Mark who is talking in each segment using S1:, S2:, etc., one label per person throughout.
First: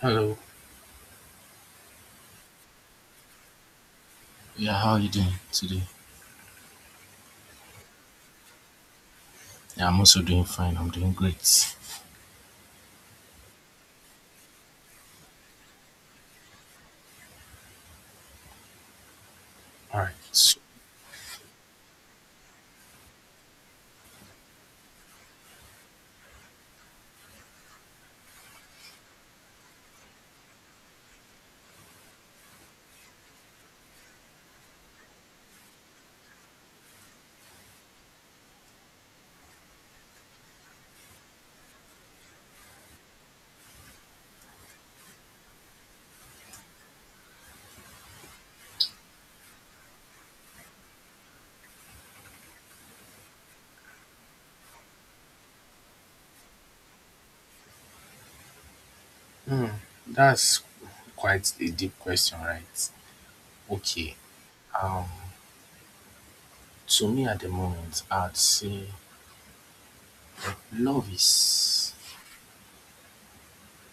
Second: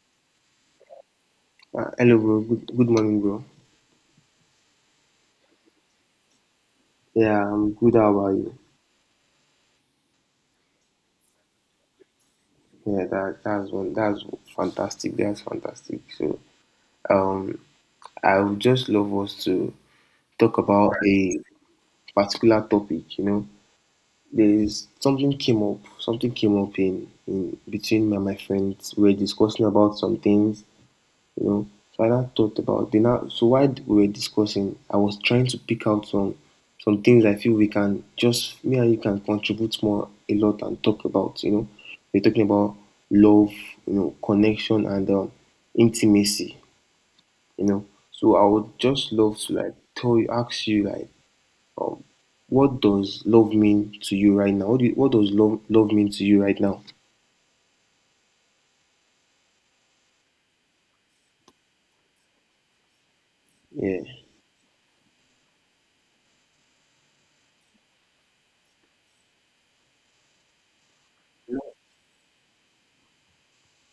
S1: Hello.
S2: Hello, bro. Good morning, bro.
S1: Yeah, how are you doing today?
S2: Yeah, I'm good. How about you?
S1: Yeah, I'm also doing fine. I'm doing great.
S2: Yeah, that's one. That's fantastic. That's fantastic. So, um, I would just love us to
S1: All right.
S2: talk
S1: So
S2: about a particular topic. You know, there's something came up. Something came up in between me and my friends. We are discussing about something. You know. So I now thought about the now. So while we were discussing, I was trying to pick out some things I feel we can just me and you can contribute more a lot and talk about. You know, we're talking about love, you know, connection and intimacy. You know, so I would just love to like tell you, ask you like, um, what does love mean to you right now? What do you, what does love mean to you right now?
S1: that's quite a deep question, right?
S2: Yeah.
S1: Okay. Um, to me at the moment, I'd say love is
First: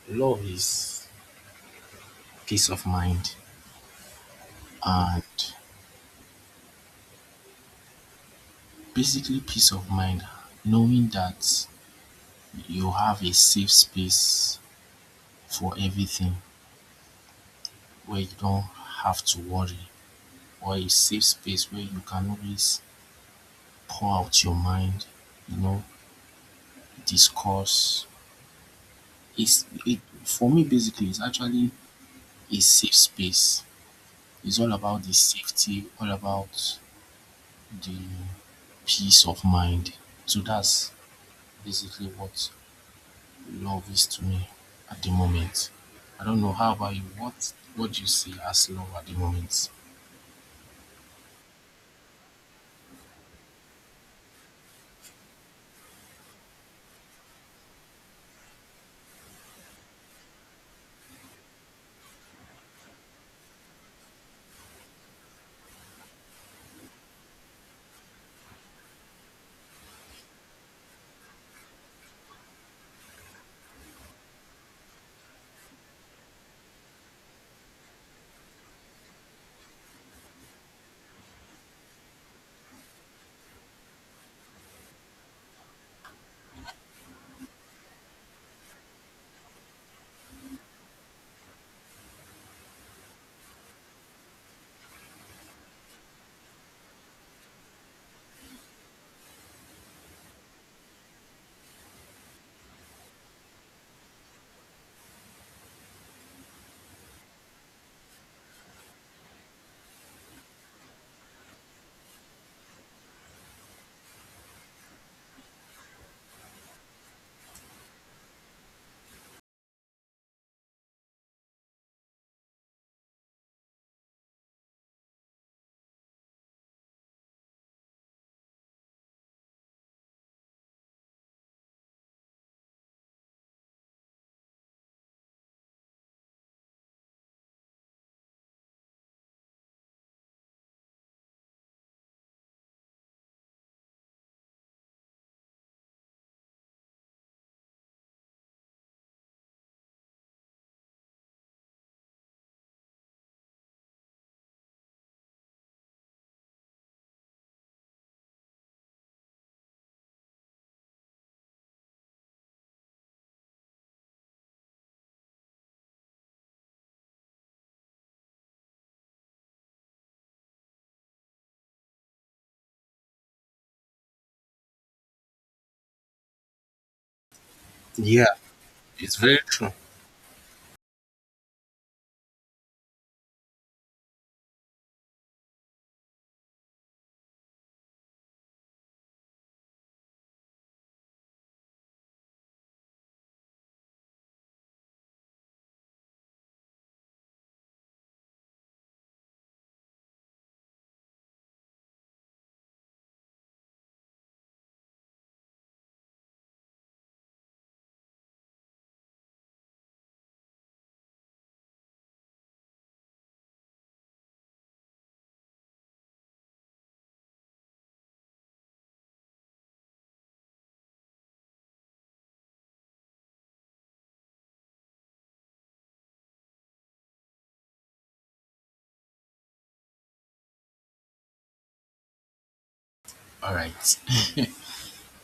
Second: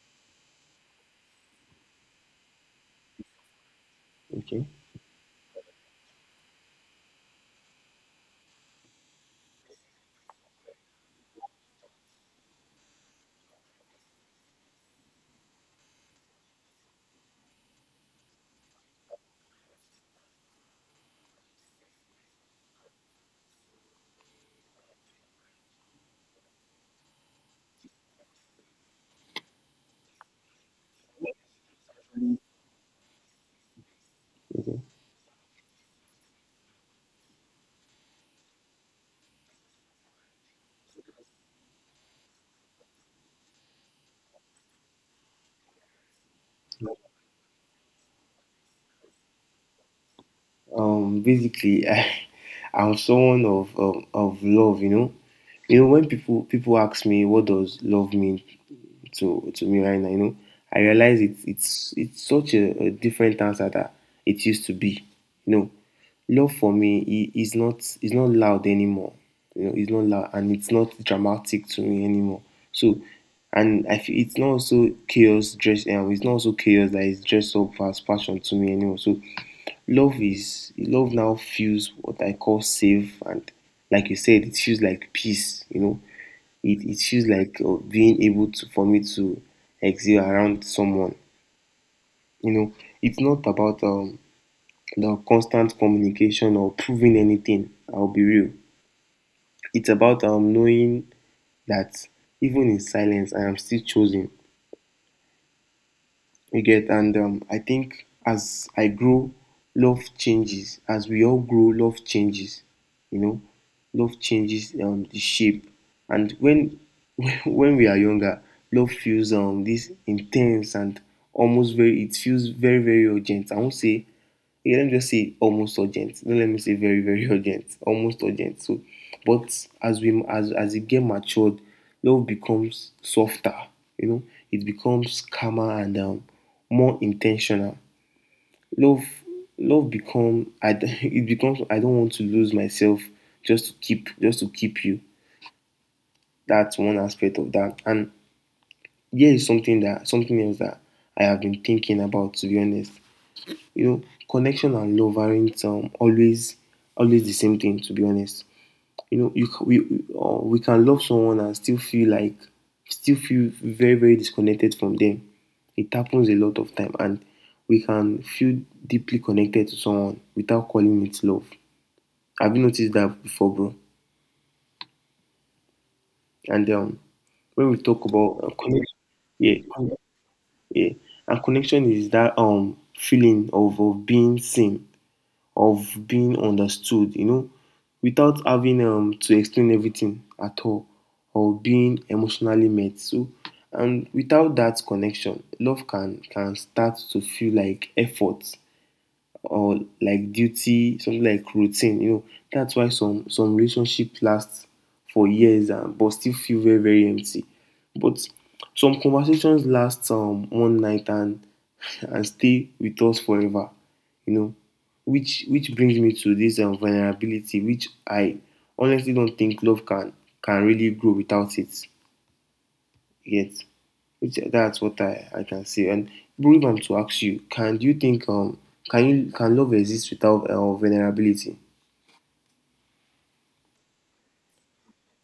S1: love is peace of mind,
S2: Okay.
S1: and basically peace of mind, knowing that you have a safe space for everything, where you don't have to worry, or a safe space where you can always pour out your mind, you know, discuss. It for me basically it's actually a safe space. It's all
S2: Okay.
S1: about the safety, all about the peace of mind. So that's basically what love is to me at the moment. I don't know how about you. What do you see as love at the moment?
S2: Basically, I'm someone of, of love. You know when people ask me what does love mean to me right now. You know, I realize it's such a different answer that it used to be. You know, love for me is not loud anymore. You know, it's not loud and it's not dramatic to me anymore. So, and I feel it's not also chaos dress. It's not also chaos that is dressed up as passion to me anymore. So, love now feels what I call safe and like you said, it feels like peace. You know, it feels like being able to for me to exist around someone, you know. It's not about the constant communication or proving anything. I'll be real, it's about knowing that even in silence I am still chosen. You get, and I think as I grow, love changes. As we all grow, love changes. You know, love changes the shape. And when when we are younger, love feels this intense and almost very. It feels very, very urgent. I won't say yeah, let me just say almost urgent. Don't let me say very, very urgent. Almost urgent. So, but as we as it get matured, love becomes softer. You know, it becomes calmer and more intentional. Love, love become. I it becomes. I don't want to lose myself just to keep you. That's one aspect of that. And here is something that something else that I have been thinking about. To be honest, you know, connection and love aren't always the same thing. To be honest, you know, you, c- we can love someone and still feel like still feel very, very disconnected from them. It happens a lot of time, and we can feel deeply connected to someone without calling it love. Have you noticed that before, bro? And when we talk
S1: Yeah,
S2: about connection,
S1: it's very
S2: yeah,
S1: true.
S2: con- yeah, and connection is that feeling of being seen, of being understood, you know, without having to explain everything at all or being emotionally met. So, and without that connection, love can start to feel like effort or like duty, something like routine, you know. That's why some relationship lasts for years and but still feel very, very empty. But some conversations last one night and and stay with us forever, you know. Which brings me to this vulnerability, which I honestly don't think love can really grow without it. Yet. It's, that's what I can say. And bro, if I'm to ask you, can do you think can you can love exist without vulnerability?
S1: All right.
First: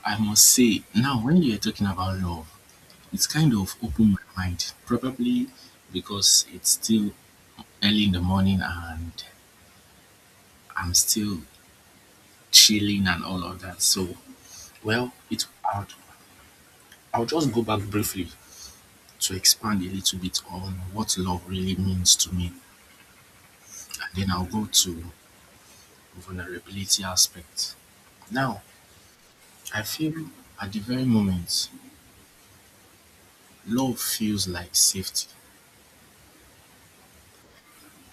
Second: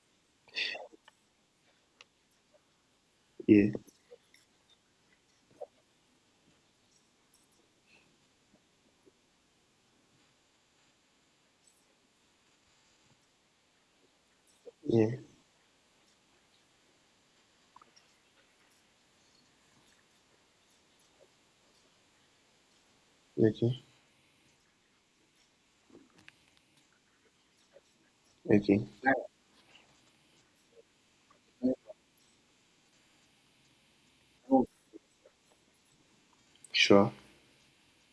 S1: I must say, now when you're talking about love, it's kind
S2: Yeah,
S1: of opened my mind, probably because it's still early in the morning and I'm still chilling and all of that. So,
S2: yeah,
S1: well, it I'll, I'll just go back briefly to expand a little bit on what love really means to me,
S2: okay,
S1: and then I'll go to vulnerability aspect. Now,
S2: okay,
S1: I feel at the very moment, love feels like safety,
S2: sure.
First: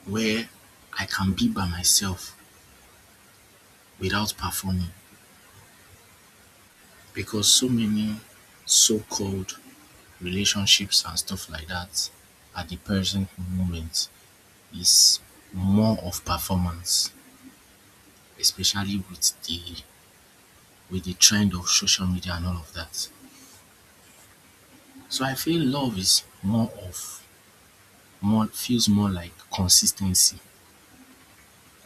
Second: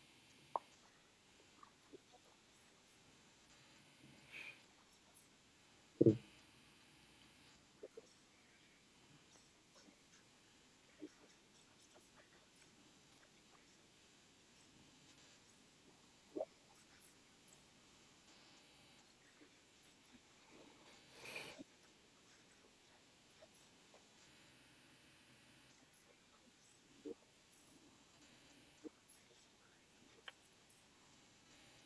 S1: where I can be by myself without performing, because so many so-called relationships and stuff like that at the present moment is more of performance, especially with the trend of social media and all of that. So I feel love is more of more feels more like consistency,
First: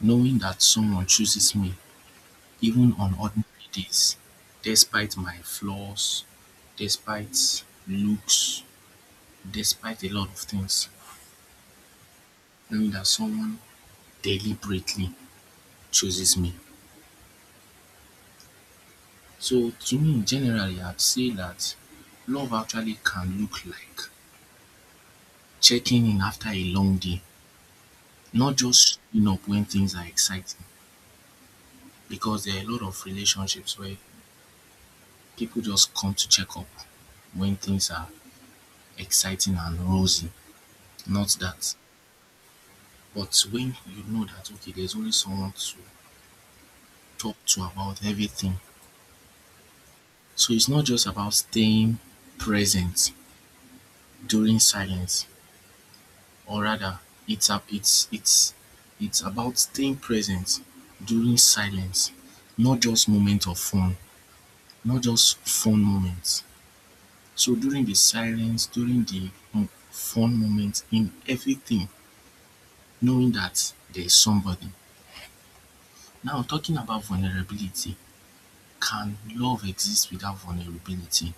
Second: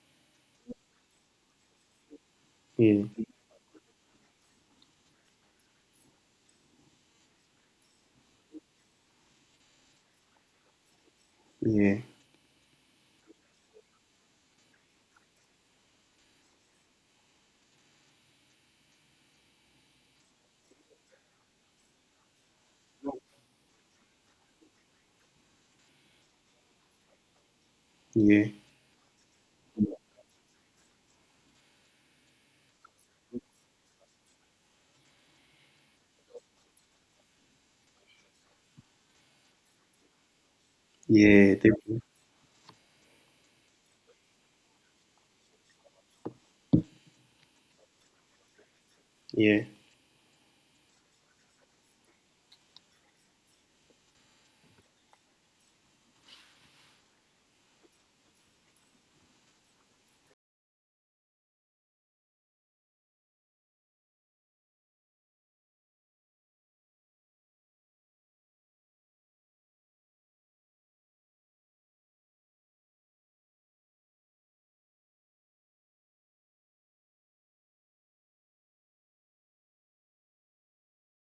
S1: knowing that someone chooses me even
S2: Yeah,
S1: on ordinary days, despite my flaws, despite looks, despite a lot of things.
S2: yeah,
S1: Knowing that someone deliberately chooses me. So to me, generally, I'd say that love actually can look like checking in after a long day,
S2: yeah,
S1: not just showing up when things are exciting. Because there are a lot of relationships where people just come to check up when things are exciting and rosy, not
S2: yeah,
S1: that.
S2: definitely.
S1: But when you know that, okay, there's only someone to talk to about everything.
S2: Yeah,
S1: So it's not just about staying present during silence, or rather it's a, it's it's about staying present during silence, not just moment of fun not just fun moments. So during the silence, during the fun moments in everything, knowing that there is somebody. Now talking about vulnerability, can love exist without vulnerability?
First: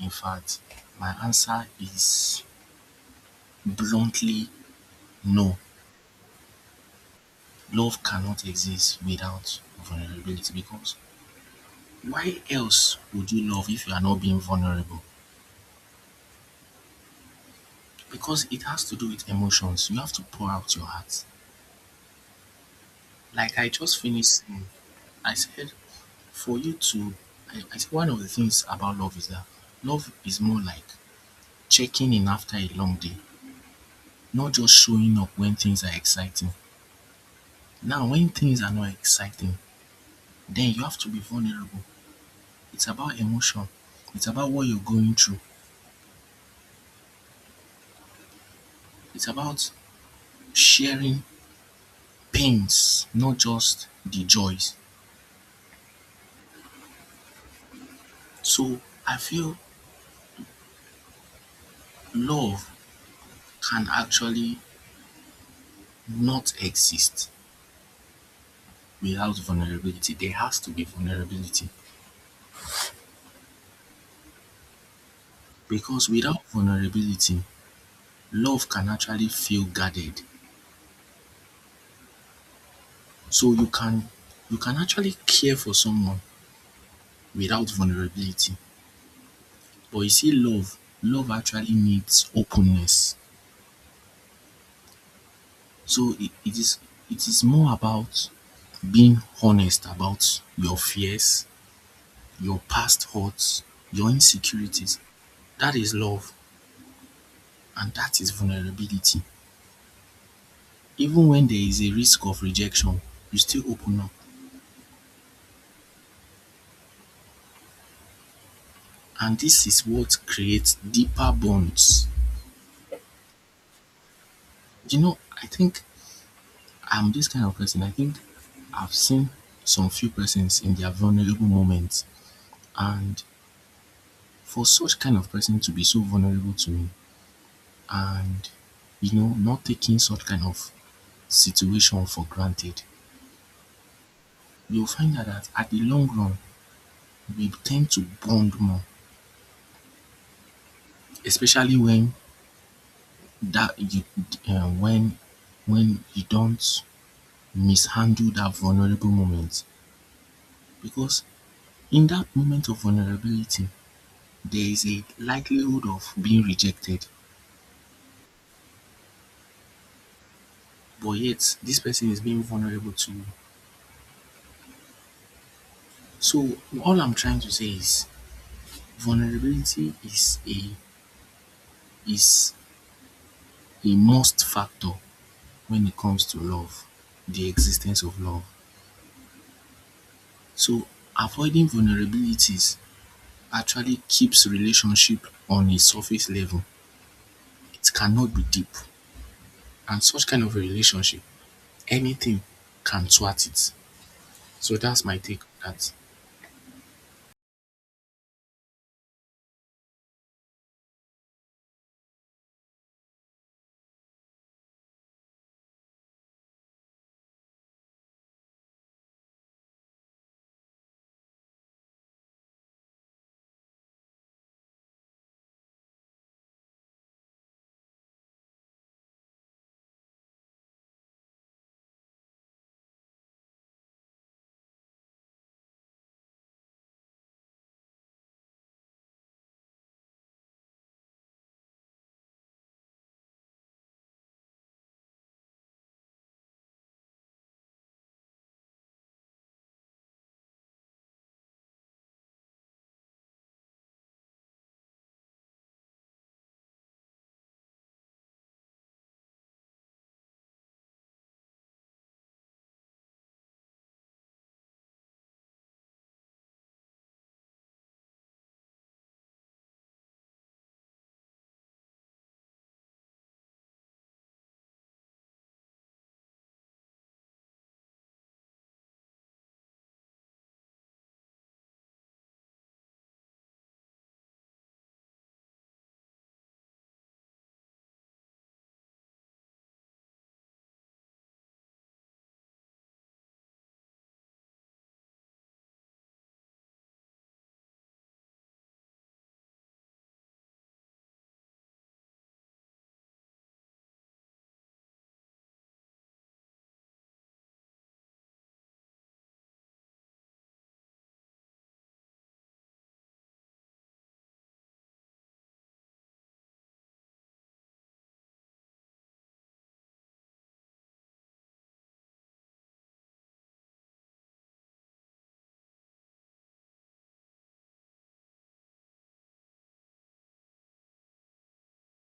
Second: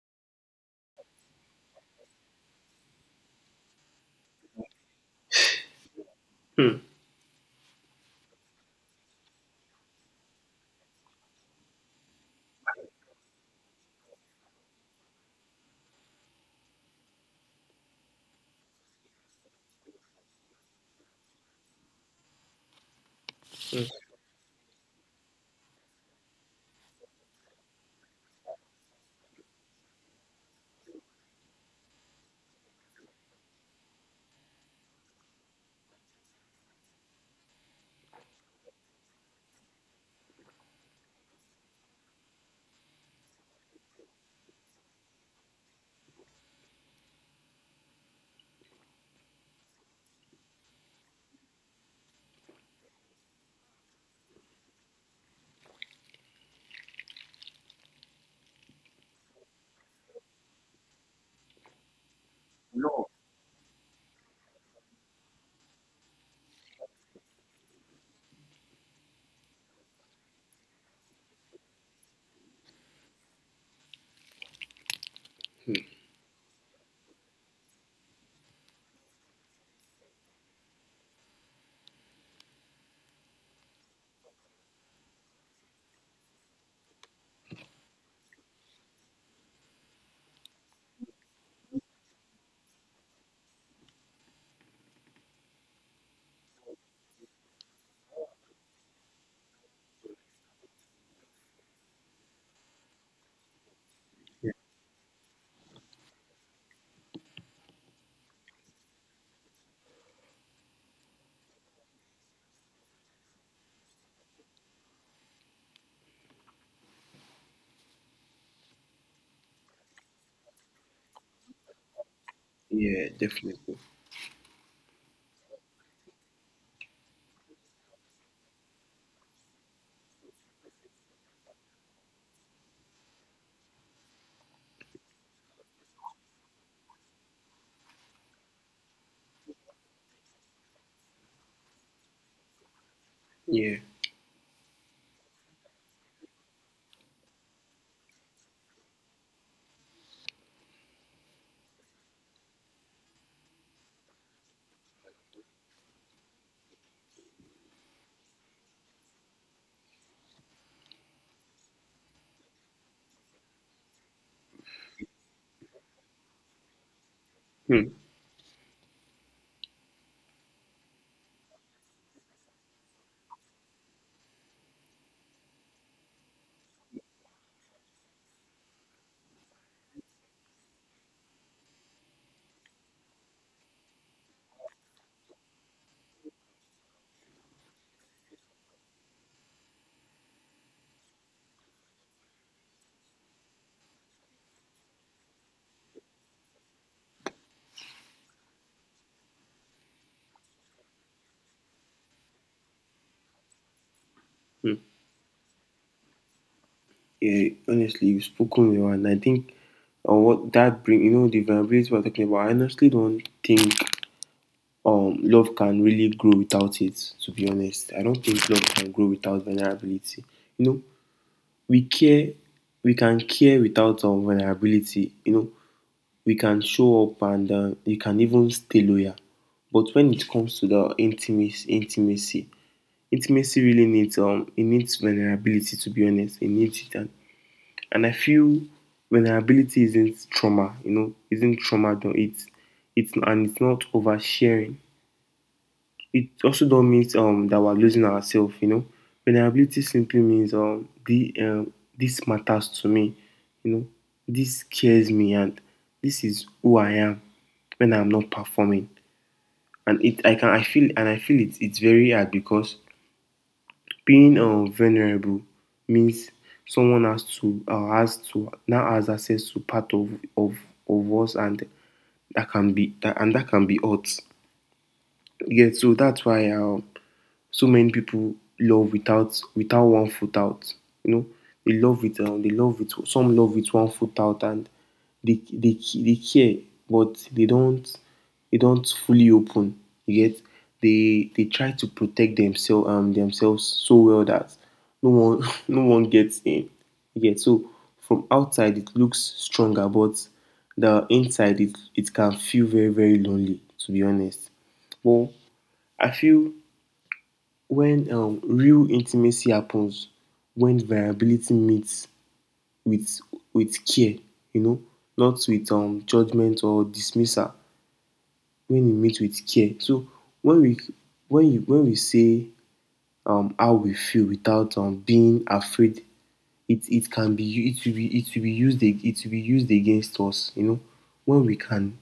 S1: In fact, my answer is bluntly no.
S2: hmm.
S1: Love cannot exist without vulnerability, because why else would you love if you are not being vulnerable? Because it has to do with emotions. You have to pour out your heart. Like I just finished saying, I said for you to I said one of the things about love is that love is more like checking in after a long day, not just showing up when things are exciting. Now when things are not exciting, then you have to be vulnerable. It's about emotion. It's about what you're going through. It's about sharing pains, not just the joys. So I feel love can actually not exist without vulnerability. There has to be vulnerability,
S2: Hmm,
S1: because without vulnerability, love can actually feel guarded. So you can actually care for someone without vulnerability. But you see love, love actually needs openness. So it is more about being honest about your fears, your past hurts, your insecurities. That is love and that is vulnerability. Even when there is a risk of rejection, you still open up, and this is what creates deeper bonds.
S2: yeah, definitely.
S1: You know, I think I'm this kind of person. I think I've seen some few persons in their vulnerable moments, and for such kind of person to be so vulnerable to me, and you know, not taking such kind of situation for granted,
S2: Yeah,
S1: you'll find out that at the long run we tend to bond more, especially that you uh, when when you don't mishandle that vulnerable moment, because in that moment of vulnerability there is a likelihood of being rejected,
S2: hmm.
S1: but yet this person is being vulnerable to you. So all I'm trying to say is vulnerability is is a must factor when it comes to love, the existence of love. So avoiding vulnerabilities actually keeps relationship on a surface level. It cannot be deep. And such kind of a relationship, anything can thwart it.
S2: Hmm.
S1: So that's my take on that.
S2: Yeah. Honestly, you've spoken well, and I think what that bring, you know, the vulnerability we're talking about. I honestly don't think love can really grow without it. To be honest, I don't think love can grow without vulnerability. You know, we care, we can care without vulnerability. You know, we can show up and you can even stay loyal, but when it comes to the intimacy, intimacy really needs it needs vulnerability. To be honest, it needs it. And I feel vulnerability isn't trauma. You know, isn't trauma though it's and it's not oversharing. It also don't mean that we're losing ourselves, you know. Vulnerability simply means this matters to me, you know, this scares me, and this is who I am when I'm not performing. And it, I can, I feel, and I feel it, it's very hard because being vulnerable means someone has to, now has access to part of of us, and that can be that, and that can be hurt. Yeah, so that's why so many people love without without one foot out. You know, they love it. They love it. Some love with one foot out, and they they care, but they don't fully open. You get they try to protect themselves so well that no one no one gets in. You get so from outside it looks stronger, but the inside it can feel very, very lonely. To be honest, well I feel when real intimacy happens when variability meets with with care, you know, not with judgment or dismissal. When it meets with care, so when we when we say how we feel without being afraid, it it can be it will be used it will be used against us, you know. When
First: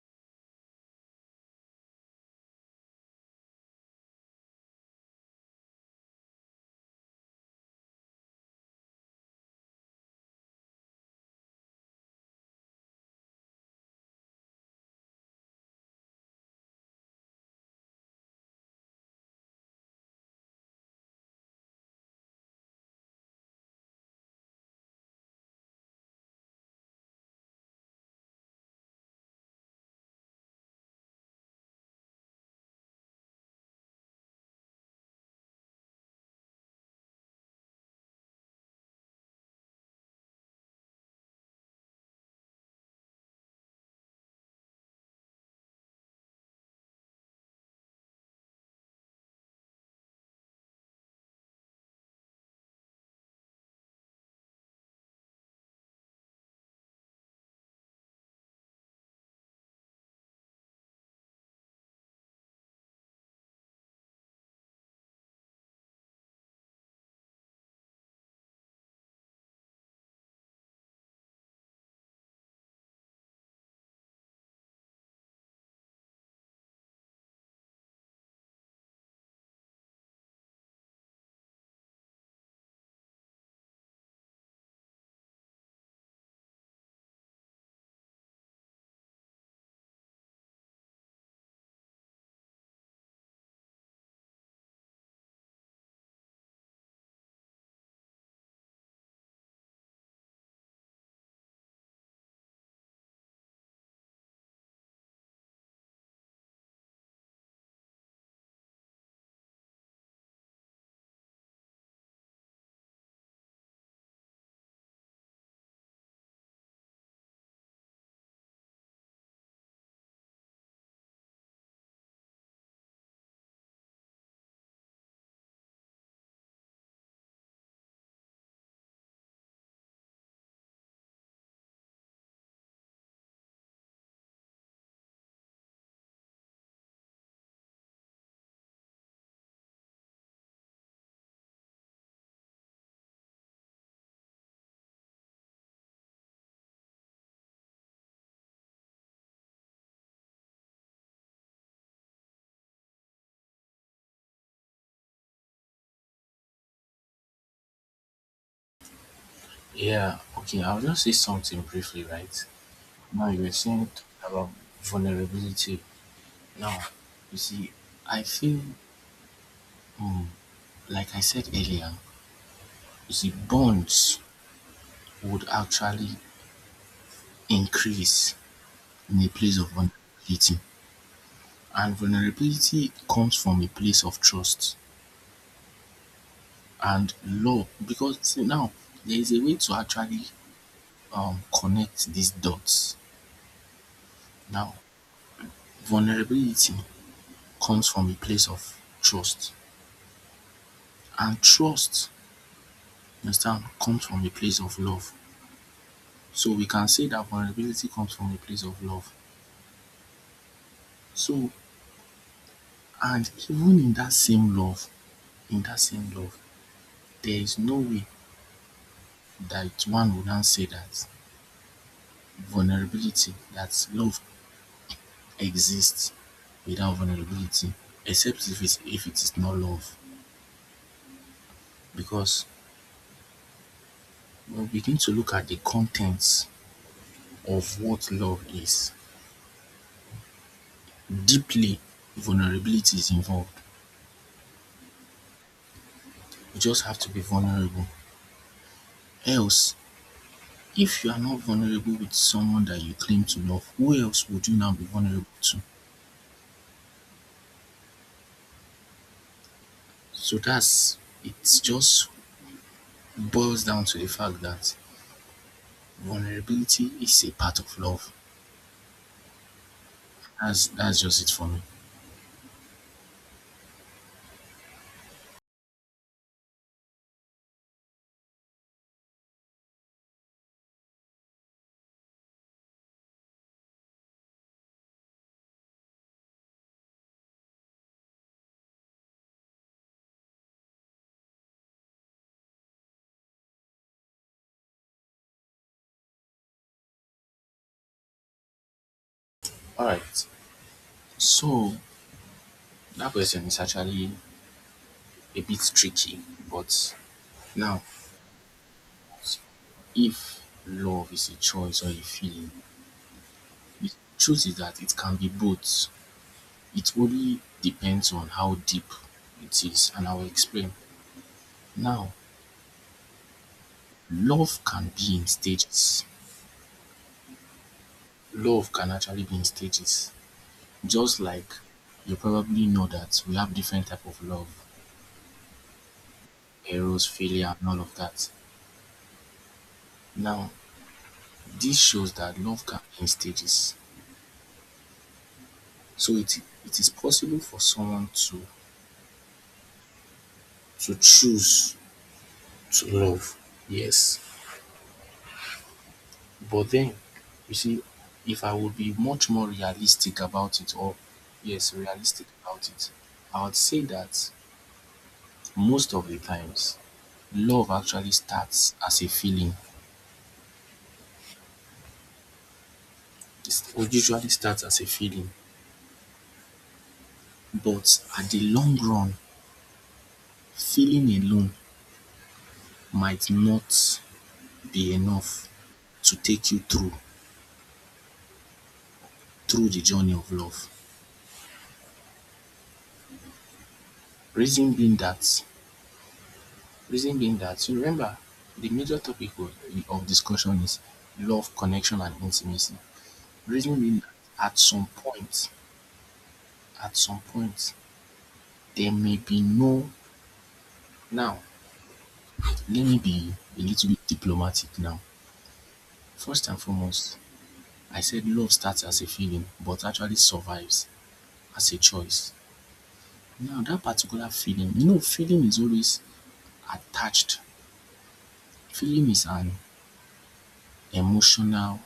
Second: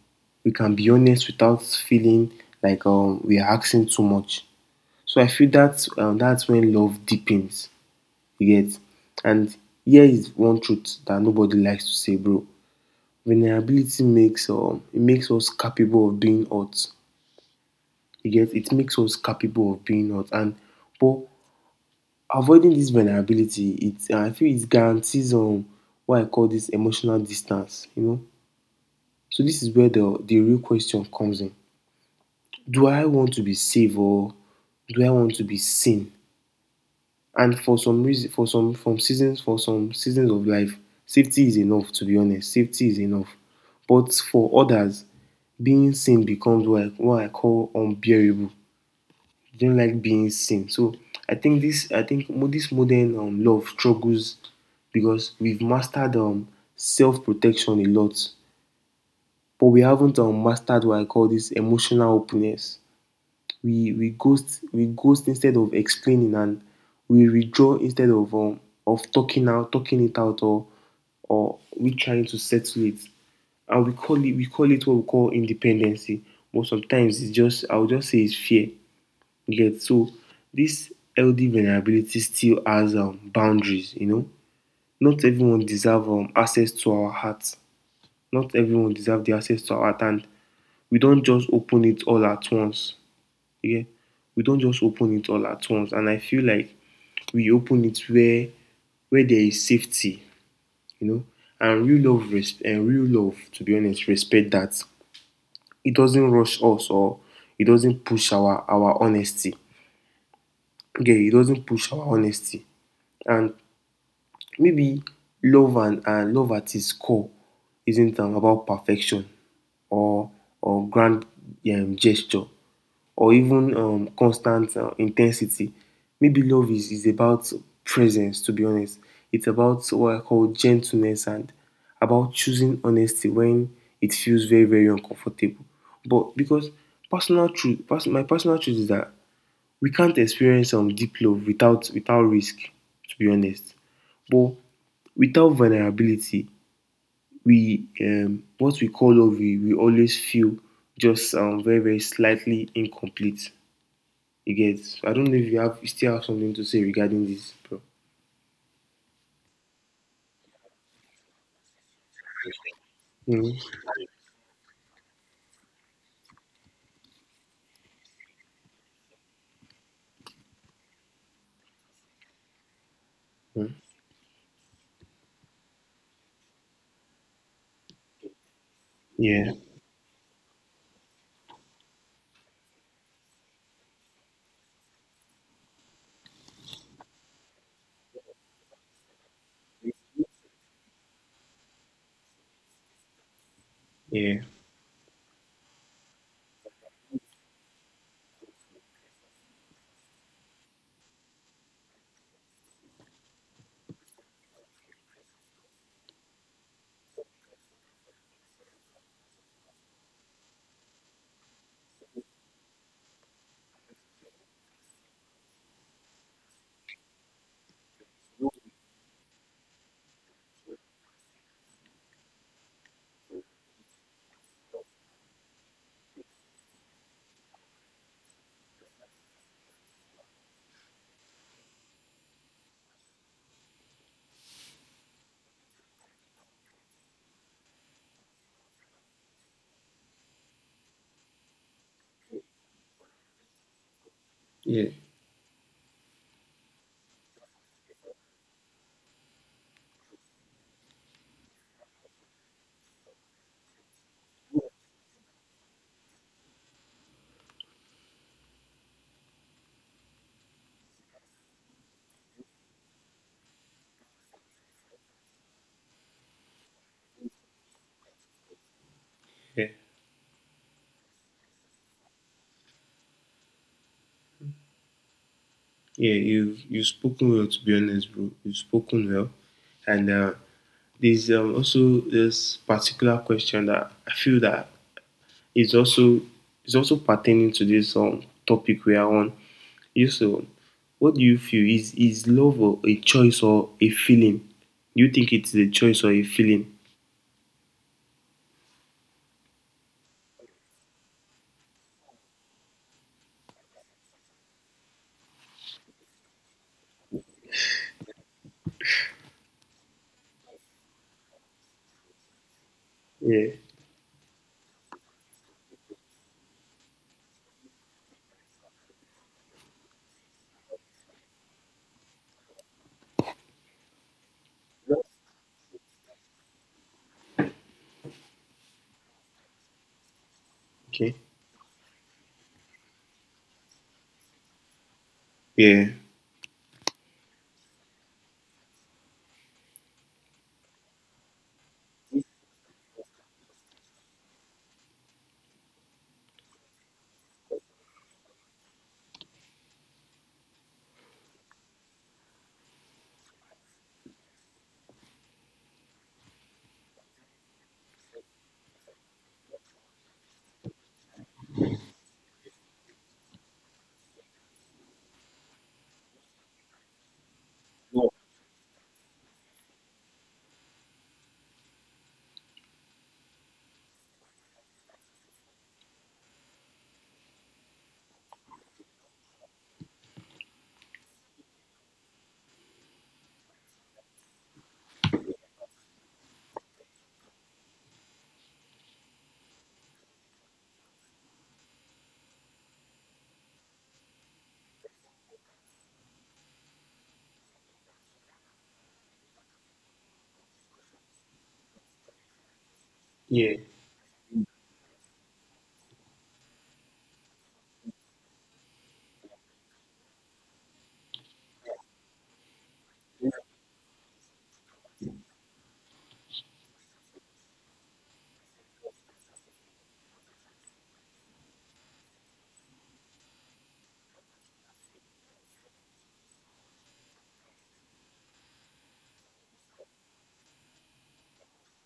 S2: we can be honest without feeling like we are asking too much. So I feel that's when love deepens. You get? And here is one truth that nobody likes to say, bro. Vulnerability makes it makes us capable of being hurt. You get? It makes us capable of being hurt. And but avoiding this vulnerability, it I feel it guarantees what I call this emotional distance. You know. So this is where the real question comes in. Do I want to be saved or do I want to be seen? And for some reason, for some seasons of life, safety is enough. To be honest, safety is enough. But for others, being seen becomes what I call unbearable. They don't like being seen. So I think this modern love struggles because we've mastered self protection a lot, but we haven't mastered what I call this emotional openness. We ghost instead of explaining, and we withdraw instead of talking it out or we trying to settle it, and we call it what we call independency, but sometimes it's just I will just say it's fear. You get so this healthy vulnerability still has boundaries. You know, not everyone deserve access to our hearts. Not everyone deserve the access to our heart, and we don't just open it all at once. Yeah, we don't just open it all at once. And I feel like we open it where there is safety, you know, and real love, res- and real love, to be honest, respect that. It doesn't rush us or it doesn't push our honesty. Okay, it doesn't push our honesty. And maybe love and love at its core isn't about perfection or or grand gesture or even constant intensity. Maybe love is about presence, to be honest. It's about what I call gentleness and about choosing honesty when it feels very, very uncomfortable. But because my personal truth is that we can't experience deep love without without risk, to be honest. But without vulnerability, we what we call love, we always feel just very, very slightly incomplete. You get? I don't know if you still have something to say regarding this, bro.
S1: Yeah, okay, I'll just say something briefly, right? Now you were
S2: Mm-hmm.
S1: saying about vulnerability. Now, you see, I feel, mm, like I said earlier, you see, bonds would actually increase in a
S2: Yeah,
S1: place of vulnerability. And vulnerability comes from a place of trust and love, because see, now there is a way to actually connect these dots.
S2: yeah,
S1: Now, vulnerability comes from a place of trust, and trust, you understand, comes from a place of love. So we can say that vulnerability comes from a place of love. So, and even in that same love, in that same love, there is no way that one would not say that love exists without vulnerability, except if it is not love. Because when we begin to look at the contents of what love is. Deeply, vulnerability is involved.
S2: yeah,
S1: You just have to be vulnerable. Else, if you are not vulnerable with someone that you claim to love, who else would you now be vulnerable to? So that's It just boils down to the fact that vulnerability is a part of love.
S2: yeah,
S1: That's just it for me.
S2: yeah. You you've spoken well, to be honest, bro. You've spoken well, and there's also this particular question that I feel that is also is also pertaining to this topic we are on. You so, what do you feel is love or a choice or a feeling? Do you think it's a choice or a feeling?
S1: Alright. So that question is actually a bit tricky, but now if love is a choice or a feeling,
S2: Yeah.
S1: the truth is that it can be both. It only depends on how deep it is, and I will explain. Now, love can be in stages. Love can actually be in stages.
S2: Okay.
S1: Just like you probably know that we have different type of love,
S2: Yeah.
S1: heroes, failure, and all of that. Now, this shows that love can be in stages. So it is possible for someone to choose to love. Yes. But then, you see, if I would be much more realistic about it, or yes, realistic about it, I would say that most of the times, love actually starts as a feeling. It usually starts as a feeling, but at the long run, feeling alone might not be enough to take you through the journey of love. Reason being that Reason being that, you remember, the major topic of discussion is love, connection, and intimacy.
S2: Yeah.
S1: Reason being that at some point, there may be no. Now, let me be a little bit diplomatic now. First and foremost, I said love starts as a feeling, but actually survives as a choice. Now, that particular feeling, you know, feeling is always attached. Feeling is an emotional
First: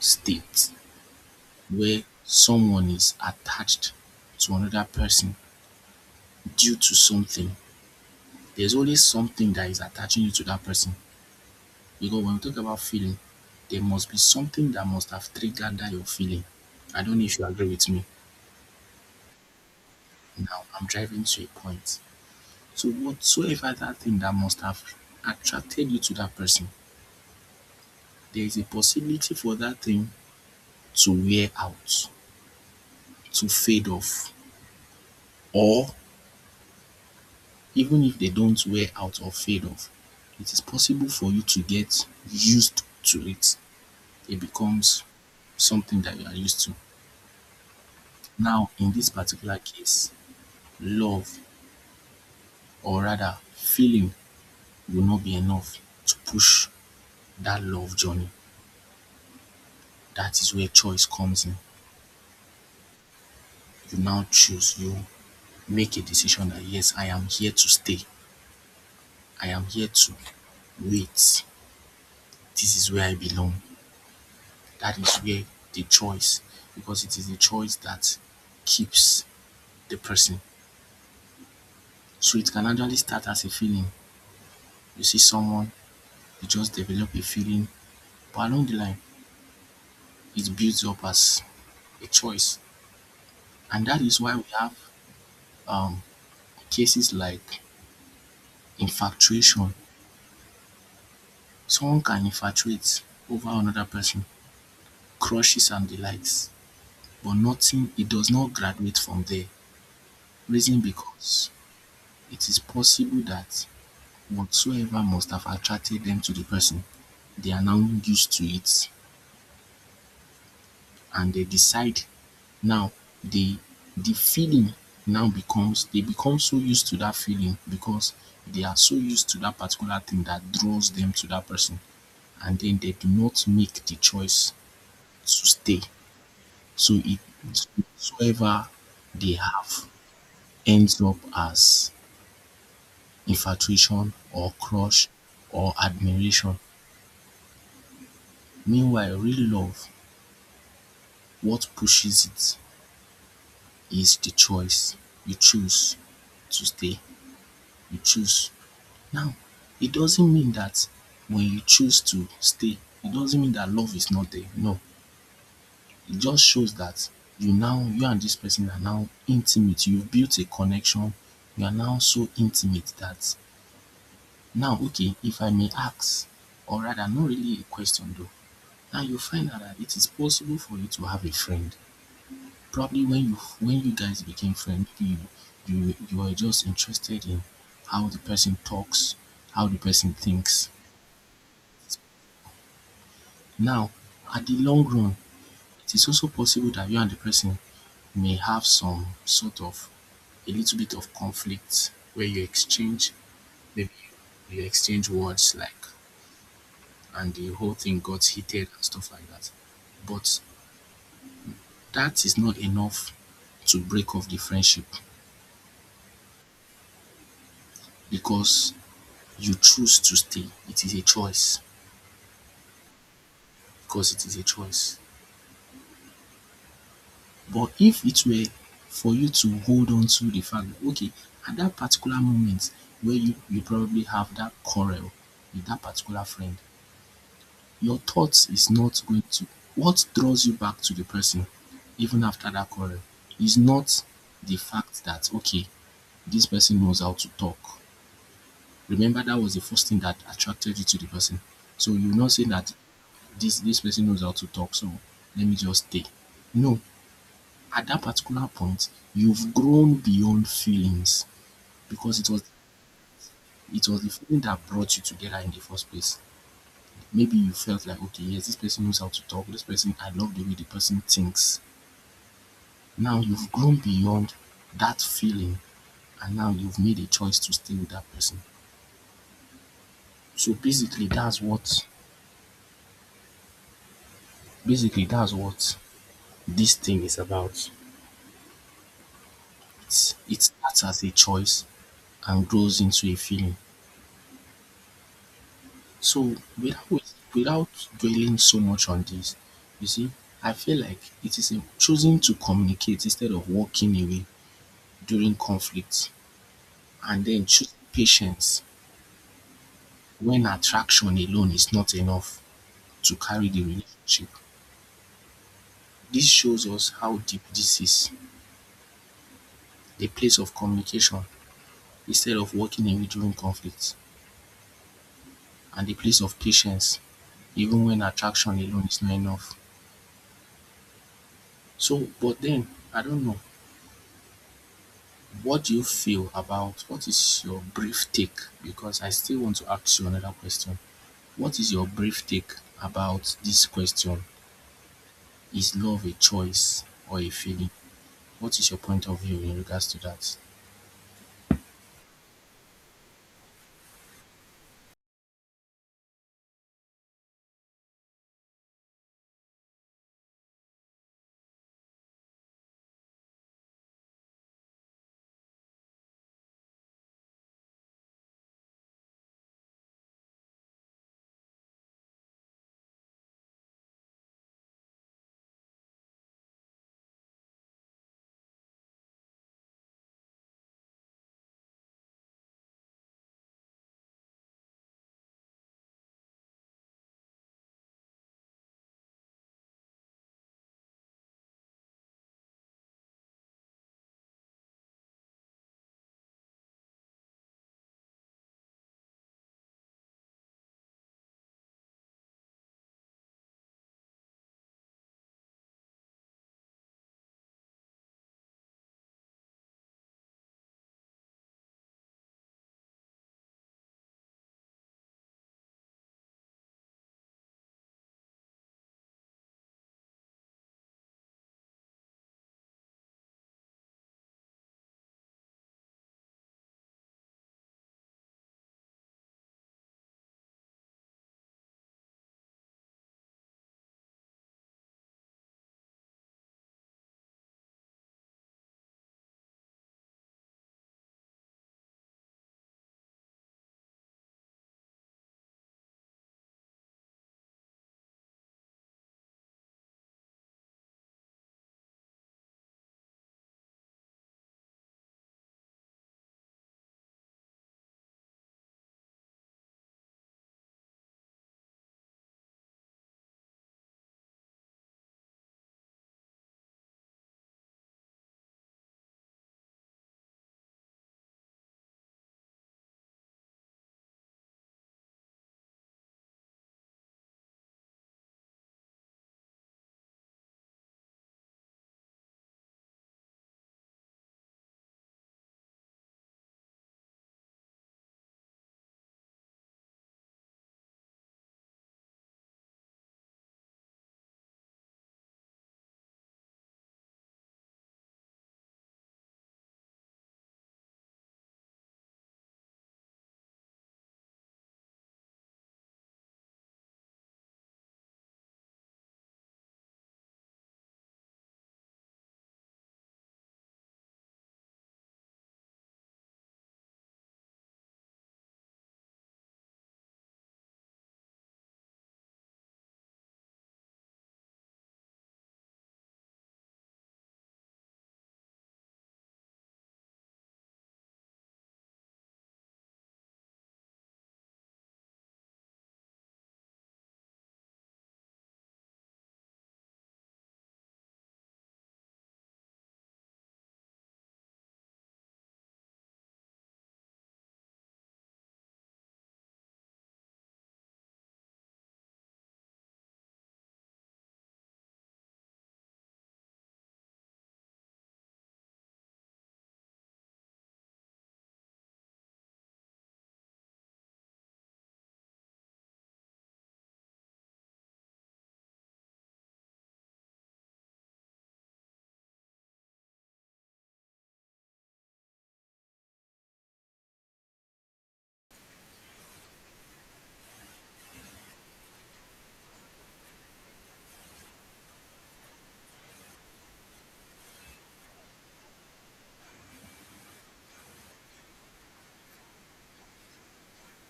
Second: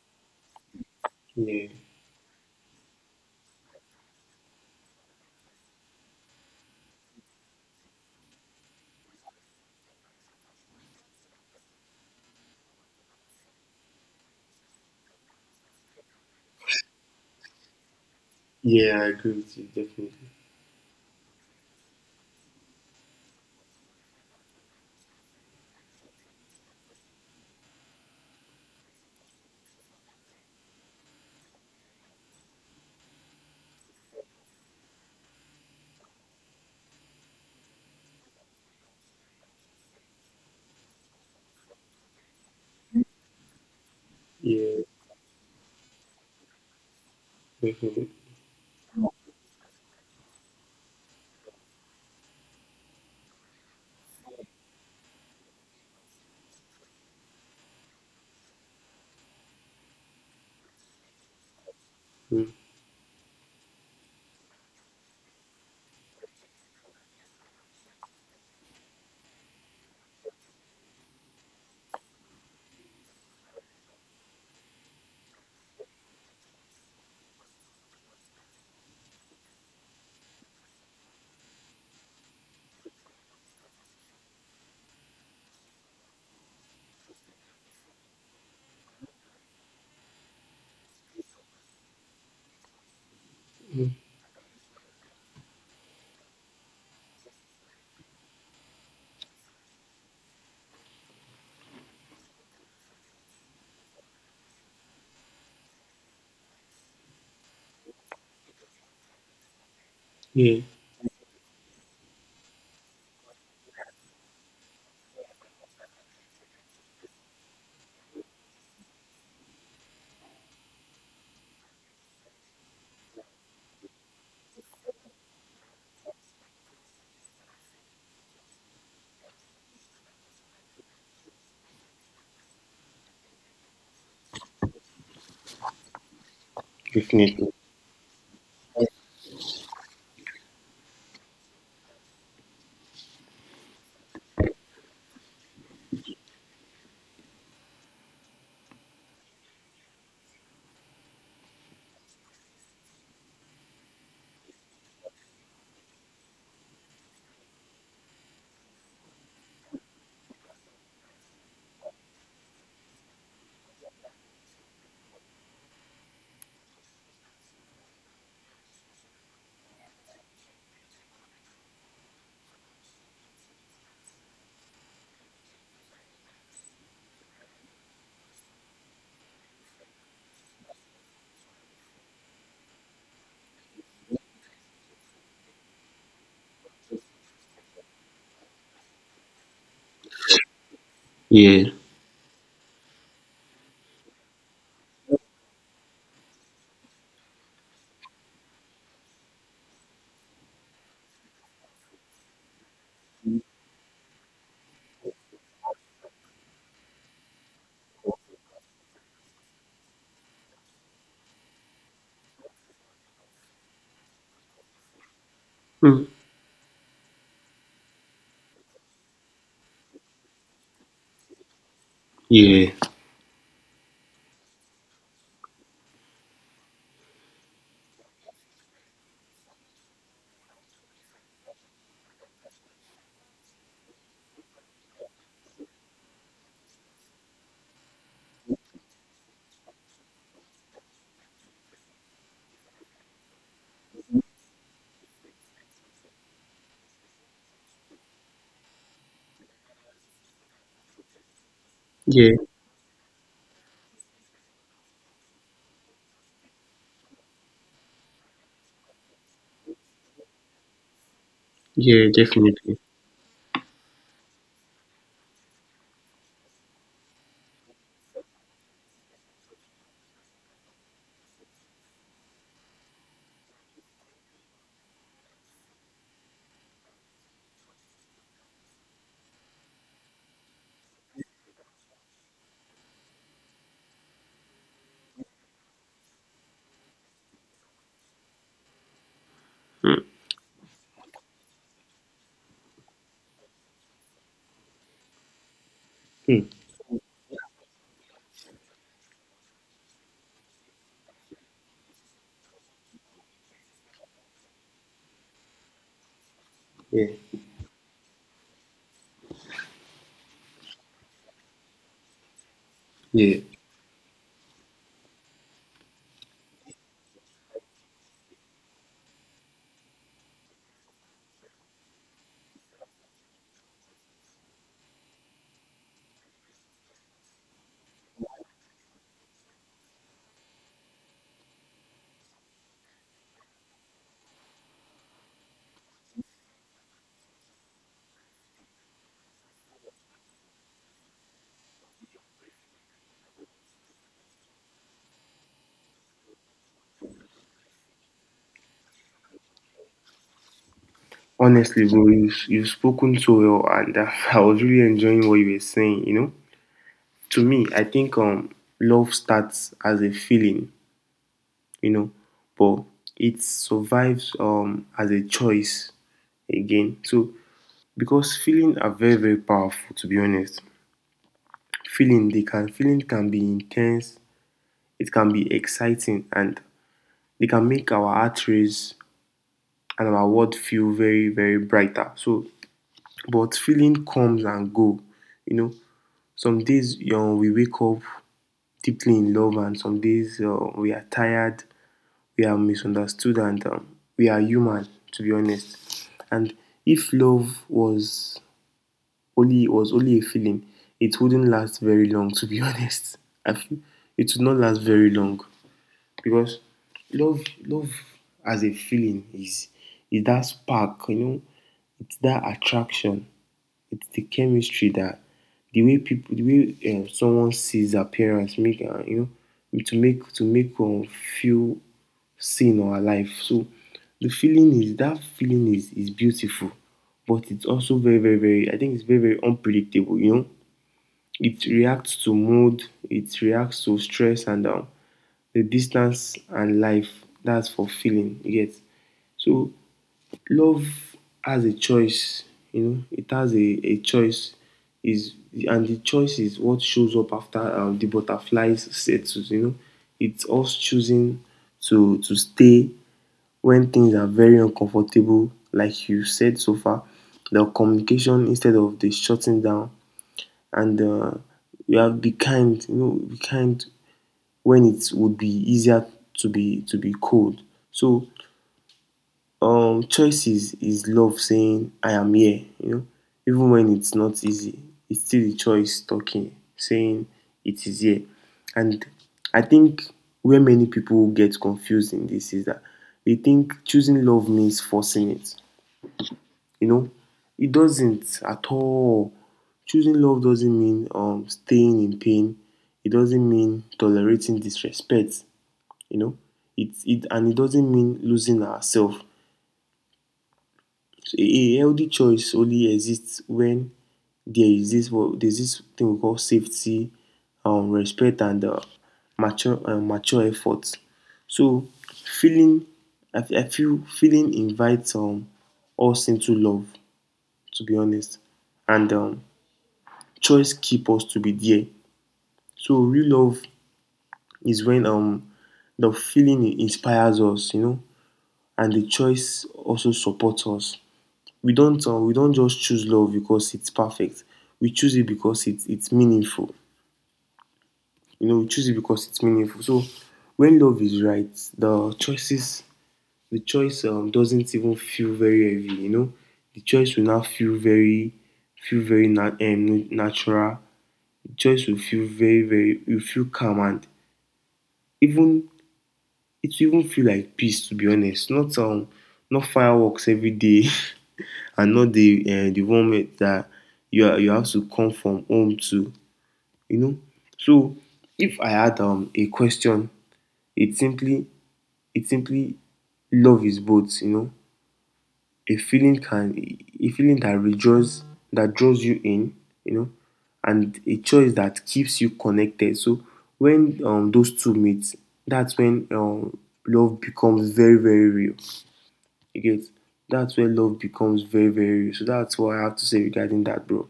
S1: state
S2: Yeah.
S1: where someone is attached to another person due to something. There's always something that is attaching you to that person, because when we talk about feeling, there must be something that must have triggered that your feeling. I don't know if you agree with me.
S2: Yeah. I agree with you definitely.
S1: Now I'm driving to a point. So whatsoever that thing that must have attracted you to that person, there is a possibility for that thing to wear out, to fade off, or even if they don't wear out or fade off, it is possible for you to get used to it. It
S2: Yeah.
S1: becomes something that you are used to.
S2: Definitely.
S1: Now, in this particular case, love or rather feeling will not be enough to push that love journey. That is where choice comes in.
S2: Mm,
S1: You now choose, you make a decision that yes, I am here to stay. I am here to wait. This is where I belong. That is where the choice, because it is the choice that keeps the person. So it can actually start as a feeling. You see someone, you just develop a feeling, but along the line, it builds up as a choice. And that
S2: mm.
S1: is why we have um, cases like infatuation. Someone can infatuate over another person, crushes and delights, but nothing, it does not graduate from there.
S2: Yeah.
S1: Reason because it is possible that whatsoever must have attracted them to the person. They are now used to it, and they decide now they the feeling now becomes they become so used to that feeling, because they are so used to that particular thing that draws them to that person, and then they do not make the choice to stay. So it
S2: Definitely.
S1: whatsoever they have ends up as infatuation or crush or admiration. Meanwhile real love, what pushes it is the choice. You choose to stay, you choose. Now, it doesn't mean that when you choose to stay, it doesn't mean that love is not there. No, it just shows that you now, you and this person are now intimate. You've built a connection. You are now so intimate that now, okay, if I may ask, or rather, not really a question though, now you find out that it is possible for you to have a friend probably when you guys became friends, you are just interested in how the person talks, how the person thinks.
S2: Yeah,
S1: Now, at the long run, it is also possible that you and the person may have some sort of a little bit of conflict where you exchange maybe you exchange words like and the whole thing got heated and stuff like that. But that is not enough to break off the friendship
S2: mm.
S1: because you choose to stay, it is a choice
S2: Yeah.
S1: because it is a choice. But if it were for you to hold on to the fact that, okay, at that particular moment where you probably have that quarrel with that particular friend, your thoughts is not going to, what draws you back to the person even after that quarrel is not the fact that, okay, this person knows how to talk. Remember, that was the first thing that attracted you to the person. So you're
S2: Yeah,
S1: not saying that this person knows how to talk, so let me just stay. No, at that particular point, you've grown beyond feelings
S2: yeah,
S1: because it was
S2: definitely.
S1: it was the feeling that brought you together in the first place. Maybe you felt like, okay, yes, this person knows how to talk. This person, I love the way the person thinks. Now you've grown beyond that feeling, and now you've made a choice to stay with that person. So basically that's what this thing is about.
S2: Mm.
S1: It starts as a choice and grows into a feeling. So
S2: Mm.
S1: without dwelling so much on this, you see, I feel like it is in choosing to communicate instead of walking away during conflict
S2: Yeah.
S1: and then choosing patience when attraction alone is not enough to
S2: Yeah.
S1: carry the relationship. This shows us how deep this is, the place of communication instead of walking away during conflict and the place of patience even when attraction alone is not enough. So but then I don't know, what do you feel about what is your brief take? Because I still want to ask you another question. What is your brief take about this question? Is love a choice or a feeling? What is your point of view in regards to that?
S2: Honestly, bro, you've spoken so well, and I was really enjoying what you were saying. You know, to me, I think love starts as a feeling, you know, but it survives as a choice again. So, because feeling are very, very powerful, to be honest. Feeling they can feeling can be intense, it can be exciting, and they can make our heart race and our world feel very, very brighter. So, but feeling comes and go, you know, some days, you know, we wake up deeply in love, and some days we are tired, we are misunderstood, and we are human, to be honest. And if love was only a feeling, it wouldn't last very long, to be honest. I feel it would not last very long because love love as a feeling is that spark, you know, it's that attraction, it's the chemistry that the way people, the way someone sees their parents, make you know, to make feel seen or alive. So the feeling is that feeling is beautiful, but it's also very very unpredictable. You know, it reacts to mood, it reacts to stress and the distance and life. That's for feeling. You get? So love has a choice, you know, it has a choice. Is And the choice is what shows up after the butterflies settles, you know. It's us choosing to stay when things are very uncomfortable, like you said so far. The communication instead of the shutting down and we have be kind, you know, be kind when it would be easier to be cold. So choices is love saying I am here, you know, even when it's not easy. It's still the choice talking, saying it is here. And I think where many people get confused in this is that they think choosing love means forcing it. You know, it doesn't at all. Choosing love doesn't mean staying in pain. It doesn't mean tolerating disrespect. You know, it and it doesn't mean losing ourselves. So a healthy choice only exists when there's this thing we call safety, respect and mature effort. So feeling I feel feeling invites us into love, to be honest, and choice keep us to be there. So real love is when the feeling inspires us, you know, and the choice also supports us. We don't we don't just choose love because it's perfect. We choose it because it's meaningful. You know, we choose it because it's meaningful. So when love is right, the choices the choice doesn't even feel very heavy. You know, the choice will now feel very natural. The choice will feel very very, you feel calm, and even it will even feel like peace. To be honest, not not fireworks every day. And not the the moment that you are, you have to come from home to, you know. So if I had a question, it simply it simply love is both, you know, a feeling can a feeling that rejoices, that draws you in, you know, and a choice that keeps you connected. So when those two meet, that's when love becomes very very real. You get? That's when love becomes very very real. So that's what I have to say regarding that, bro.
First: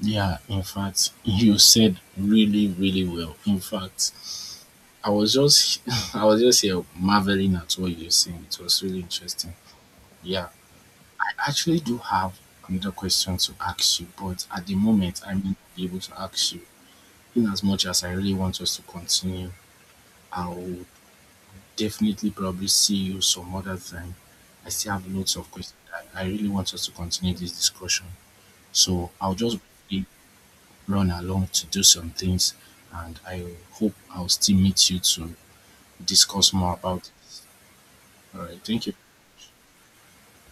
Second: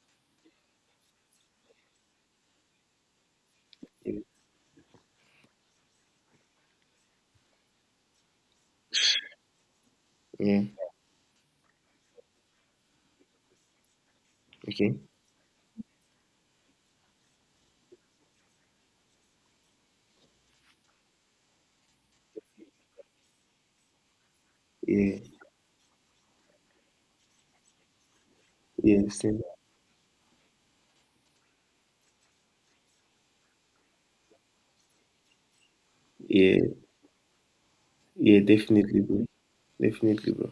S1: Yeah, in fact, you said really, really well. In fact,
S2: Yeah,
S1: I was just I was just here marveling at what you were saying. It was really interesting. Yeah.
S2: yeah.
S1: I actually do have another question to ask you, but at the
S2: Okay.
S1: moment I may not be able to ask you in as much as I really want us to continue, I'll definitely probably see you some other time. I still have
S2: Yeah.
S1: lots of questions. I really want us to continue this discussion.
S2: Yeah.
S1: So I'll
S2: Same.
S1: just briefly run along to do some things and I hope I'll still meet you to discuss
S2: Yeah.
S1: more about it.
S2: Yeah.
S1: All right. Thank you.
S2: Definitely, bro. Definitely, bro.